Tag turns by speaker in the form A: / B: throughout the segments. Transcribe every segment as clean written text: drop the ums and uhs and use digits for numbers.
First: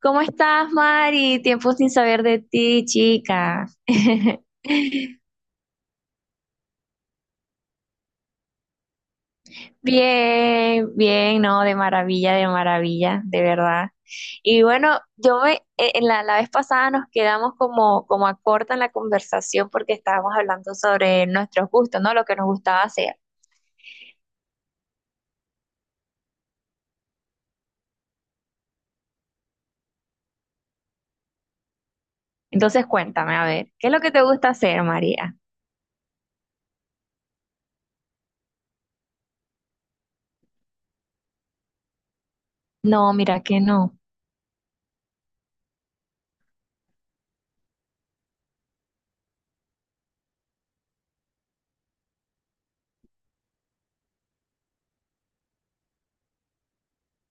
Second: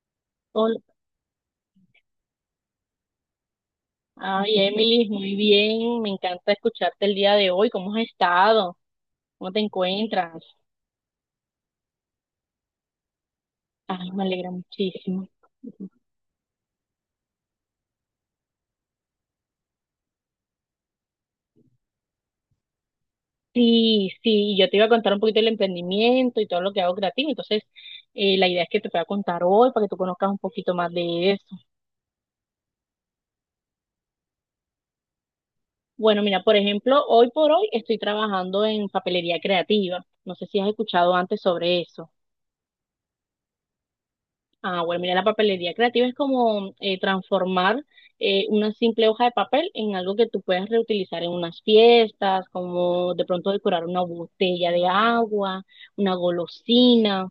A: ¿Cómo estás,
B: Hola.
A: Mari? Tiempo sin saber de ti, chica.
B: Ay, Emily, muy bien. Me encanta escucharte el día de hoy. ¿Cómo has estado? ¿Cómo te encuentras?
A: Bien, bien, no, de maravilla, de maravilla, de verdad.
B: Ay, me alegra
A: Y bueno,
B: muchísimo.
A: en la vez pasada nos quedamos como, como a corta en la conversación porque estábamos hablando sobre nuestros gustos, ¿no? Lo que nos gustaba hacer.
B: Sí, sí, yo te iba a contar un poquito del emprendimiento y todo lo que hago creativo. Entonces, la idea es que te pueda contar hoy para que tú conozcas un poquito más de eso.
A: Entonces, cuéntame, a ver, ¿qué es lo que te gusta hacer, María?
B: Bueno, mira, por ejemplo, hoy por hoy estoy trabajando en papelería creativa. No sé si has escuchado antes sobre eso.
A: No, mira que no.
B: Ah, bueno, mira, la papelería creativa es como transformar una simple hoja de papel en algo que tú puedas reutilizar en unas fiestas, como de pronto decorar una botella de agua, una golosina.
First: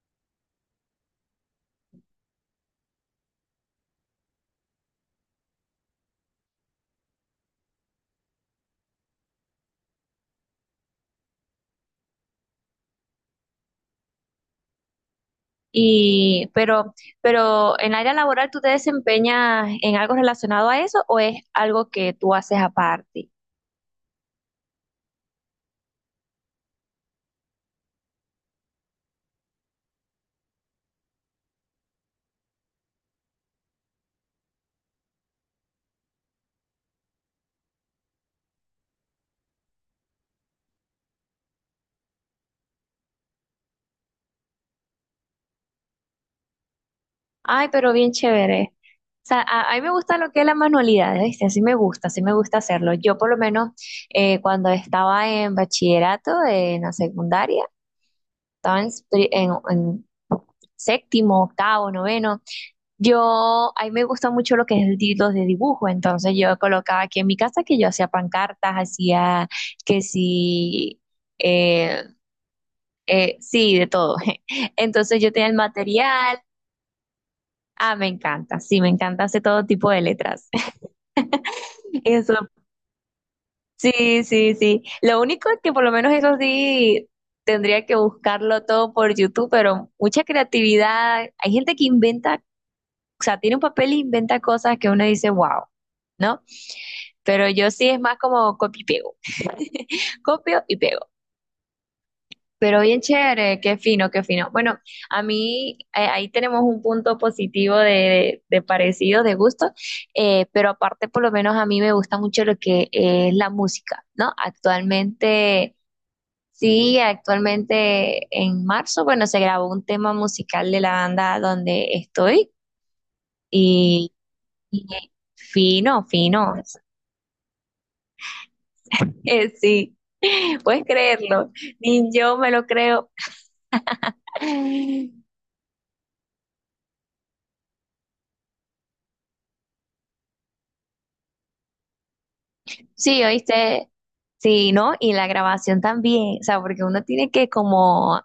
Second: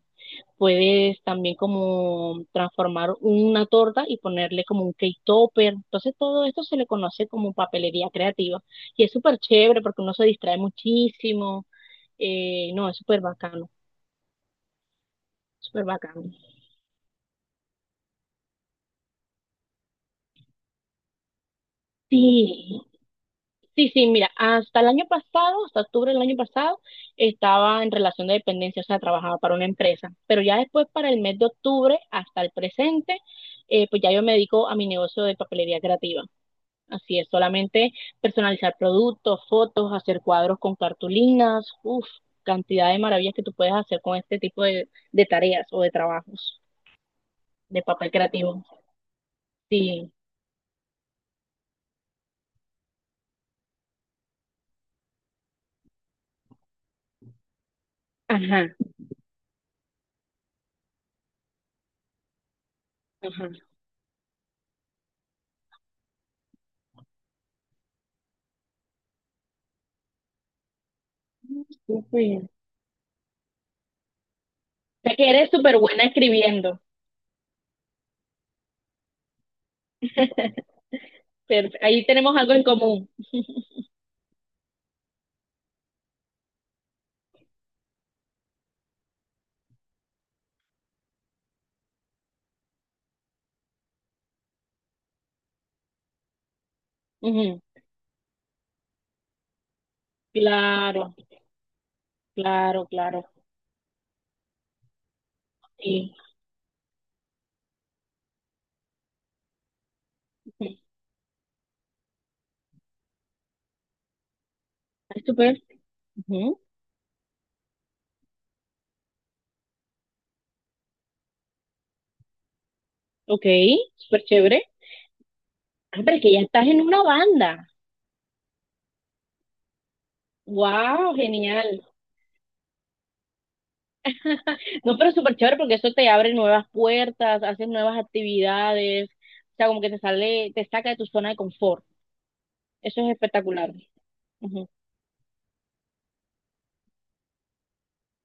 B: Puedes también como transformar una torta y ponerle como un cake topper. Entonces todo esto se le conoce como papelería creativa y es súper chévere porque uno se distrae muchísimo. No, es súper bacano, súper bacano.
A: Y, pero, pero en el área laboral, ¿tú te desempeñas en algo relacionado a eso o es algo que tú haces
B: Sí.
A: aparte?
B: Sí, sí, mira, hasta el año pasado, hasta octubre del año pasado, estaba en relación de dependencia, o sea, trabajaba para una empresa, pero ya después para el mes de octubre hasta el presente, pues ya yo me dedico a mi negocio de papelería creativa. Así es, solamente personalizar productos, fotos, hacer cuadros con cartulinas, uff, cantidad de maravillas que tú puedes hacer con este tipo de tareas o de trabajos
A: Ay,
B: de
A: pero
B: papel
A: bien
B: creativo.
A: chévere. O sea, a mí me
B: Sí,
A: gusta lo que es la manualidad, ¿viste? Así me gusta hacerlo. Yo por lo menos cuando estaba en bachillerato, en la secundaria,
B: ajá,
A: estaba en séptimo, octavo, noveno.
B: ajá.
A: Yo, a mí me gusta mucho lo que es el título de dibujo, entonces yo colocaba aquí en mi casa que yo hacía pancartas, hacía que sí, eh,
B: Súper. O
A: sí, de todo.
B: sea
A: Entonces
B: que
A: yo tenía
B: eres
A: el
B: súper buena
A: material.
B: escribiendo.
A: Ah, me encanta, sí, me encanta hacer todo tipo de letras.
B: Pero ahí tenemos
A: Eso,
B: algo en común.
A: sí, sí, sí. Lo único es que por lo menos eso sí tendría que buscarlo todo por YouTube, pero mucha creatividad. Hay gente que inventa, o sea, tiene un papel e inventa cosas que uno dice, wow, ¿no? Pero
B: Ujú.
A: yo sí es más como copio y pego. Copio y pego.
B: Claro,
A: Pero
B: claro,
A: bien
B: claro.
A: chévere, qué fino, qué fino. Bueno, a mí
B: Sí.
A: ahí tenemos un punto positivo de parecido, de gusto,
B: Ujú.
A: pero aparte por lo menos a mí me gusta mucho lo que es la música, ¿no?
B: Ah, súper.
A: Actualmente,
B: Ujú.
A: sí, actualmente en marzo, bueno, se grabó un tema musical de la banda donde estoy
B: Ok,
A: y,
B: súper chévere.
A: y
B: Ah,
A: fino,
B: pero es que ya
A: fino.
B: estás en una banda.
A: Sí, puedes
B: Wow,
A: creerlo,
B: genial.
A: ni yo me lo creo.
B: No, pero súper chévere porque eso te abre nuevas puertas, haces nuevas actividades. O sea, como que te sale, te saca de tu zona de confort. Eso es
A: Sí,
B: espectacular.
A: oíste,
B: Ujú.
A: sí, ¿no? Y la grabación también, o sea, porque uno tiene que como, o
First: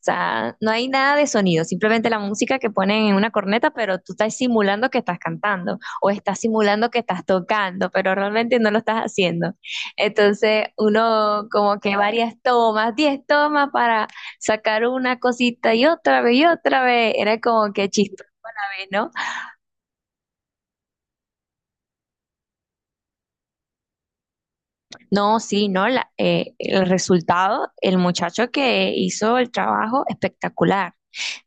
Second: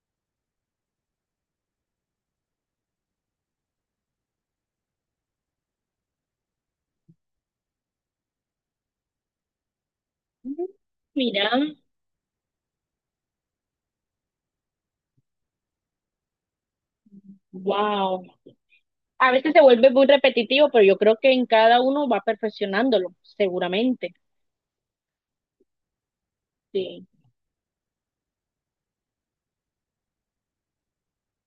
A: sea, no hay nada de sonido, simplemente la música que ponen en una corneta, pero tú estás simulando que estás cantando o estás simulando que estás tocando, pero realmente no lo estás haciendo. Entonces, uno
B: Mira,
A: como que varias tomas, 10 tomas para sacar una cosita y otra vez, era como que
B: wow.
A: chistoso, ¿no?
B: A veces se vuelve muy repetitivo, pero yo creo que en cada uno va perfeccionándolo, seguramente.
A: No, sí, no, el
B: Sí.
A: resultado, el muchacho que hizo el trabajo, espectacular.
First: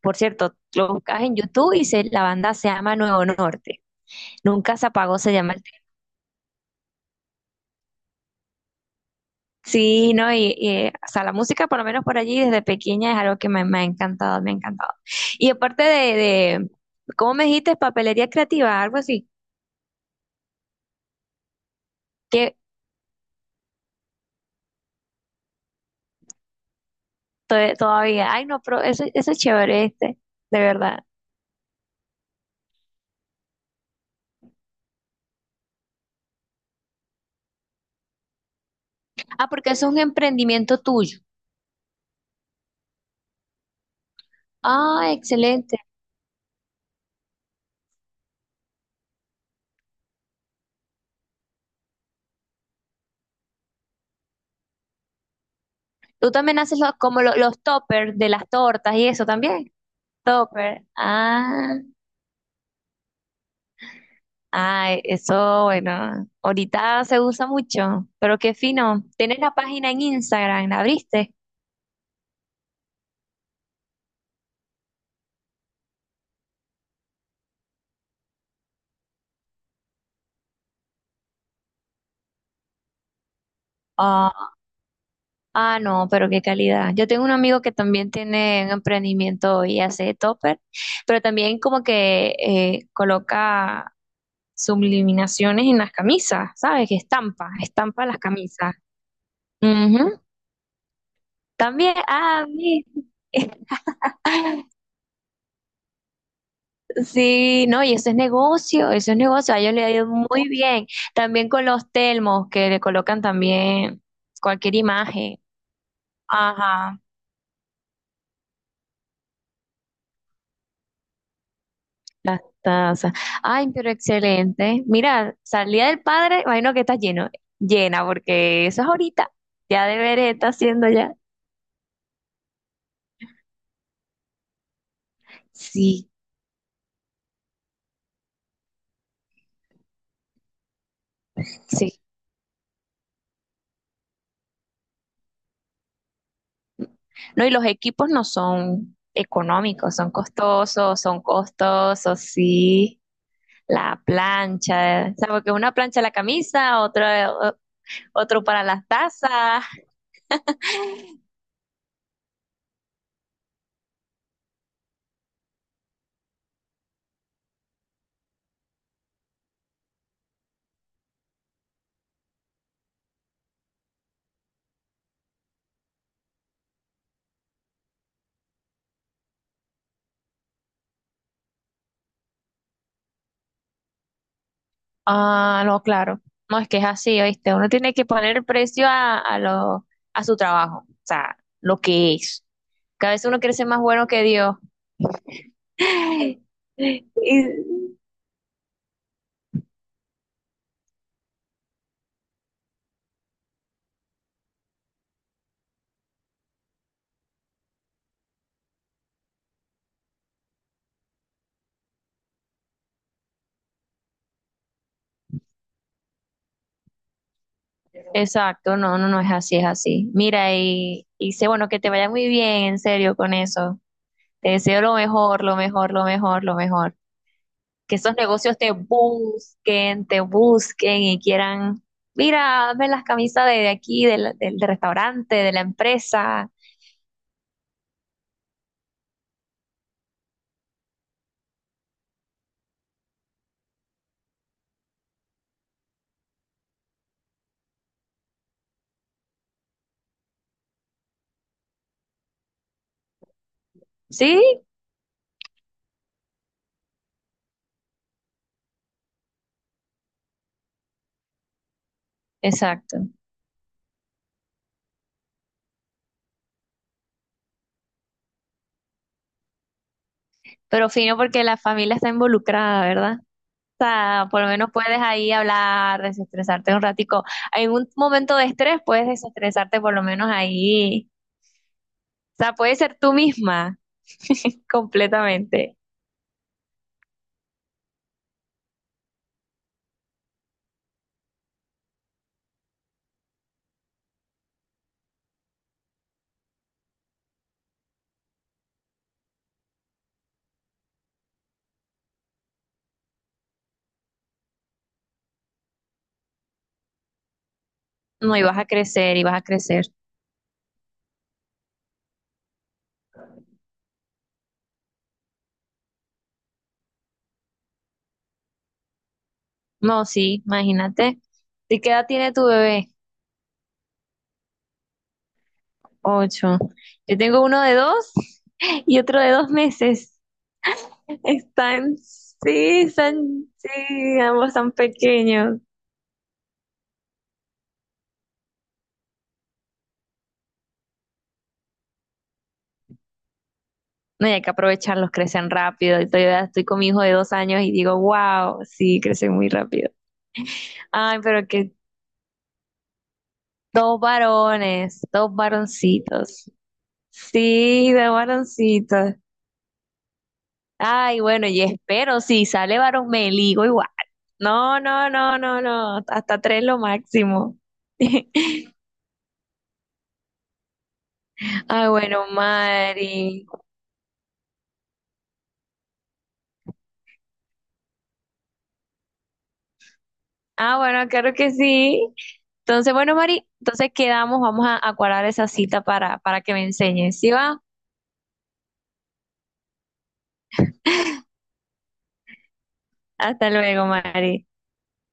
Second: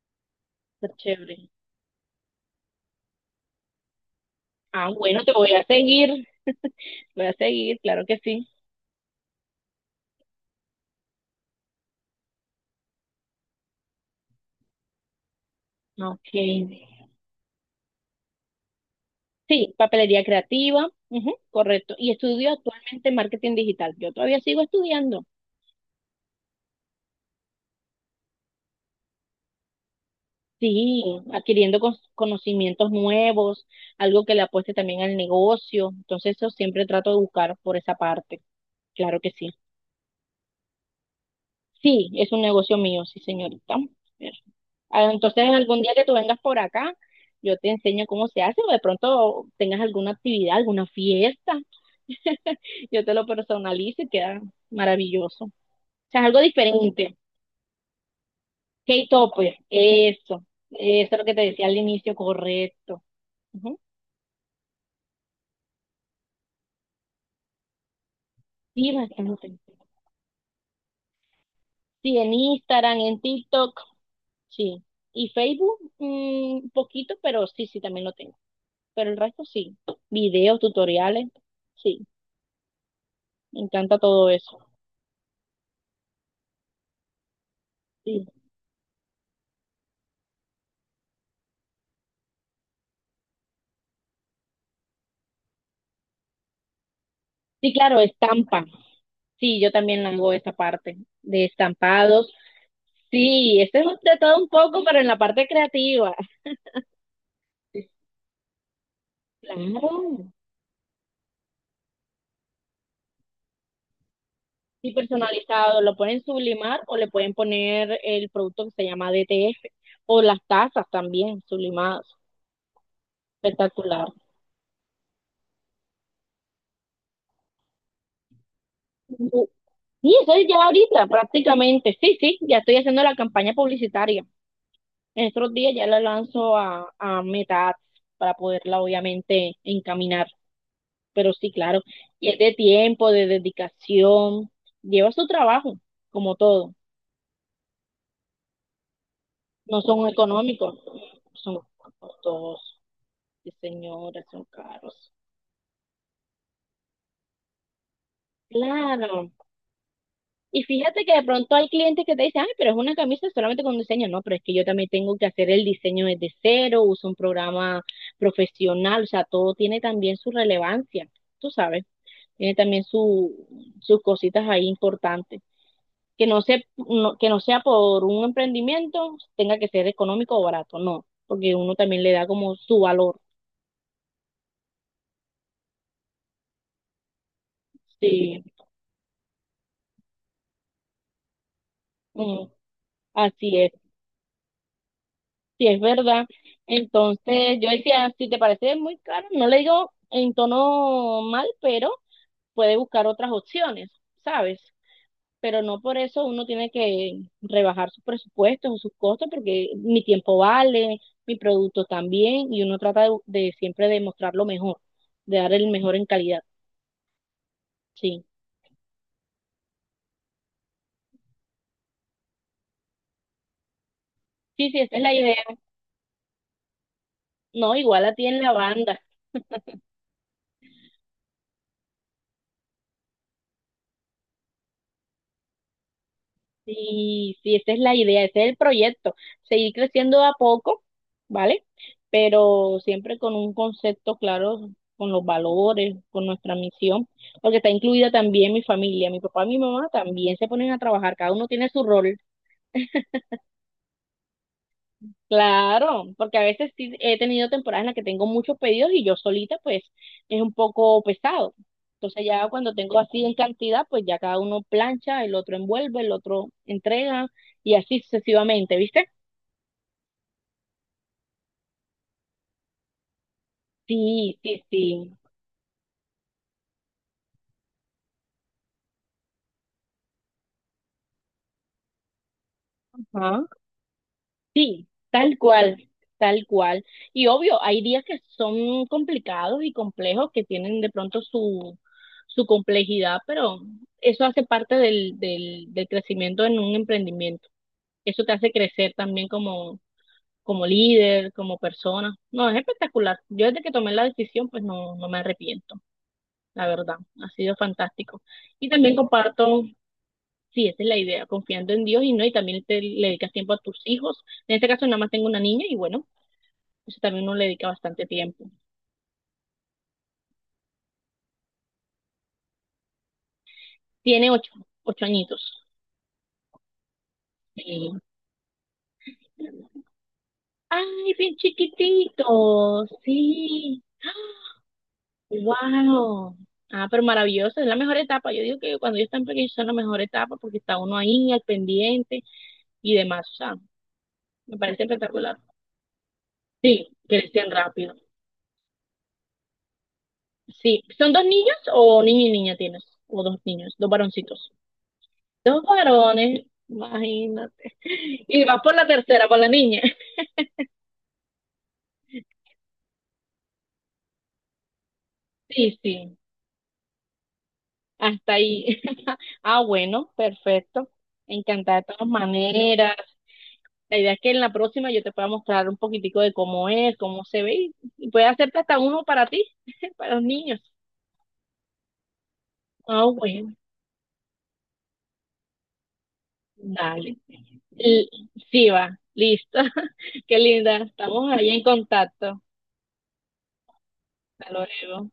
A: Por cierto, lo
B: Está
A: buscas en
B: chévere.
A: YouTube y la banda se llama Nuevo Norte. Nunca se
B: Ah,
A: apagó,
B: bueno, te
A: se llama el tema.
B: voy a seguir, claro que sí.
A: Sí, no, y, o sea, la música, por lo menos por allí, desde pequeña es algo que me ha encantado, me ha encantado. Y aparte
B: Ok.
A: ¿cómo me dijiste? Papelería creativa, algo así,
B: Sí, papelería creativa, ujú, correcto. Y estudio
A: que
B: actualmente marketing digital. Yo todavía sigo estudiando.
A: todavía, ay, no, pero eso es chévere este, de verdad.
B: Sí, adquiriendo conocimientos nuevos, algo que le apueste también al negocio. Entonces, eso siempre trato de buscar por esa parte. Claro que
A: Ah,
B: sí.
A: porque eso es un emprendimiento tuyo.
B: Sí, es un negocio mío, sí, señorita. Ver. Ah,
A: Ah,
B: entonces,
A: excelente.
B: algún día que tú vengas por acá, yo te enseño cómo se hace o de pronto tengas alguna actividad, alguna fiesta. Yo te lo personalizo y queda maravilloso. O sea, es
A: Tú
B: algo
A: también haces los,
B: diferente.
A: como los toppers de las tortas y eso
B: K-Topper,
A: también.
B: eso.
A: Topper.
B: Eso es lo que te decía al
A: Ah,
B: inicio, correcto. Ujú.
A: ay, eso, bueno, ahorita se usa mucho, pero qué
B: Sí,
A: fino. ¿Tienes la
B: bastante.
A: página en Instagram? ¿La abriste?
B: Sí, en Instagram, en TikTok, sí. Y Facebook, un poquito, pero sí, sí, también lo tengo. Pero el resto sí. Videos, tutoriales, sí. Me encanta todo
A: Ah,
B: eso.
A: ah, no, pero qué calidad. Yo tengo un amigo que también
B: Sí,
A: tiene un emprendimiento y hace topper, pero también como que coloca subliminaciones en las camisas, ¿sabes? Que estampa,
B: sí, claro,
A: estampa las
B: estampa.
A: camisas.
B: Sí, yo también
A: Ujú.
B: hago esa parte de
A: También,
B: estampados.
A: ah, vi.
B: Sí, este es de todo un poco, pero en la parte creativa.
A: Sí, no, y eso es negocio, a ellos le ha ido
B: Claro.
A: muy bien. También con los telmos que le colocan también cualquier
B: Y
A: imagen.
B: personalizado, lo pueden sublimar o
A: Ajá,
B: le pueden poner el producto que se llama DTF o las tazas también sublimadas.
A: las tazas. Ay, pero
B: Espectacular.
A: excelente. Mira, salida del padre, imagino que está lleno, llena, porque eso es ahorita. Ya
B: Sí,
A: debería
B: eso es
A: estar
B: ya
A: haciendo
B: ahorita
A: ya.
B: prácticamente. Sí, sí, ya estoy haciendo la campaña publicitaria. En estos días ya la
A: Sí,
B: lanzo a Meta Ads para poderla obviamente encaminar. Pero sí, claro,
A: sí.
B: y es de tiempo, de dedicación, lleva su trabajo, como todo.
A: No, y los equipos no son
B: No
A: económicos,
B: son económicos,
A: son
B: son
A: costosos,
B: costosos.
A: sí.
B: Sí,
A: La
B: señora, son caros.
A: plancha, o sea, porque una plancha la camisa, otro para las
B: Claro.
A: tazas.
B: Y fíjate que de pronto hay clientes que te dicen, ay, pero es una camisa solamente con diseño. No, pero es que yo también tengo que hacer el diseño desde cero, uso un programa profesional, o sea, todo tiene también su relevancia, tú sabes. Tiene también sus cositas ahí importantes. Que no sea por un emprendimiento, tenga que ser económico o barato, no, porque uno también le da como su valor.
A: Ah, no, claro. No, es que es así, ¿oíste? Uno tiene que
B: Sí.
A: poner precio a lo, a su trabajo, o sea, lo que es.
B: Ujú.
A: Que a veces uno quiere
B: Así
A: ser
B: es.
A: más bueno que Dios.
B: Sí, es verdad.
A: Y-
B: Entonces yo decía, si te parece muy caro, no le digo en tono mal, pero puede buscar otras opciones, ¿sabes? Pero no por eso uno tiene que rebajar sus presupuestos o sus costos, porque mi tiempo vale, mi producto también, y uno trata de siempre de mostrar lo mejor, de dar el mejor en calidad. Sí,
A: exacto, no, no, no es así, es así. Mira, y sé, bueno, que te vaya muy bien, en serio, con eso. Te
B: sí, sí,
A: deseo lo
B: esa es la
A: mejor,
B: idea.
A: lo mejor, lo mejor, lo mejor.
B: No,
A: Que
B: igual a
A: esos
B: ti en la
A: negocios
B: banda.
A: te busquen y quieran, mira, hazme las camisas de aquí, del restaurante, de la empresa.
B: Sí, sí, esa es la idea, ese es el proyecto, seguir creciendo de a poco, ¿vale? Pero siempre con un concepto claro, con los valores, con nuestra misión, porque está incluida también mi familia, mi papá y mi mamá también se ponen a trabajar, cada uno tiene su rol,
A: Sí,
B: claro, porque a veces sí he tenido temporadas en las que tengo muchos pedidos y yo solita pues es un poco pesado. Entonces ya cuando tengo
A: exacto.
B: así en cantidad, pues ya cada uno plancha, el otro envuelve, el otro entrega y así sucesivamente, ¿viste?
A: Pero fino porque la familia está involucrada, ¿verdad? O sea,
B: Sí,
A: por lo
B: sí,
A: menos puedes
B: sí.
A: ahí hablar, desestresarte un ratico. En un momento de estrés puedes desestresarte por lo menos ahí. O sea, puedes ser tú
B: Ajá.
A: misma
B: Sí, tal
A: completamente.
B: cual, tal cual. Y obvio, hay días que son complicados y complejos, que tienen de pronto su, su complejidad, pero eso hace parte del crecimiento en un emprendimiento. Eso te hace crecer también como líder, como persona. No, es espectacular. Yo desde que tomé la decisión, pues no, no me arrepiento, la verdad. Ha sido fantástico.
A: No, y vas a
B: Y también
A: crecer, y vas a
B: comparto.
A: crecer.
B: Sí, esa es la idea, confiando en Dios y no, y también te le dedicas tiempo a tus hijos. En este caso nada más tengo una niña y bueno, eso también uno le dedica bastante tiempo.
A: No, sí, imagínate. ¿De qué edad tiene tu bebé?
B: Tiene 8, 8 añitos.
A: Ocho. Yo tengo uno de
B: Sí.
A: 2 y otro de 2 meses.
B: Ay, bien
A: Están, sí,
B: chiquitito,
A: están,
B: sí.
A: sí, ambos están pequeños.
B: Wow. Ah, pero maravilloso, es la mejor etapa. Yo digo que cuando ellos están pequeños son la mejor etapa porque está uno ahí al pendiente y demás. O sea,
A: No, y hay que
B: me parece
A: aprovecharlos,
B: espectacular.
A: crecen rápido. Y todavía estoy con mi
B: Sí,
A: hijo de 2
B: crecen
A: años y
B: rápido.
A: digo, wow, sí, crecen muy rápido.
B: Sí, ¿son
A: Ay,
B: dos
A: pero
B: niños
A: que
B: o niño y niña tienes? O dos niños, dos
A: dos
B: varoncitos.
A: varones, dos
B: Dos varones,
A: varoncitos.
B: imagínate.
A: Sí, dos
B: Y vas por la
A: varoncitos.
B: tercera, por la niña.
A: Ay, bueno, y espero, si sale varón, me ligo igual. No, no, no, no,
B: Sí,
A: no,
B: sí,
A: hasta 3 lo máximo.
B: hasta ahí. Ah, bueno, perfecto. Encantada de
A: Ah,
B: todas
A: bueno,
B: maneras.
A: Mari.
B: La idea es que en la próxima yo te pueda mostrar un poquitico de cómo es, cómo se ve y puede hacerte hasta uno para ti, para los niños.
A: Ah, bueno, claro que sí. Entonces,
B: Ah,
A: bueno, Mari,
B: bueno,
A: entonces quedamos, vamos a cuadrar esa cita para que me
B: dale.
A: enseñes. ¿Sí va?
B: L- sí, va, listo. Qué linda, estamos ahí en contacto.
A: Hasta luego, Mari.
B: Hasta luego.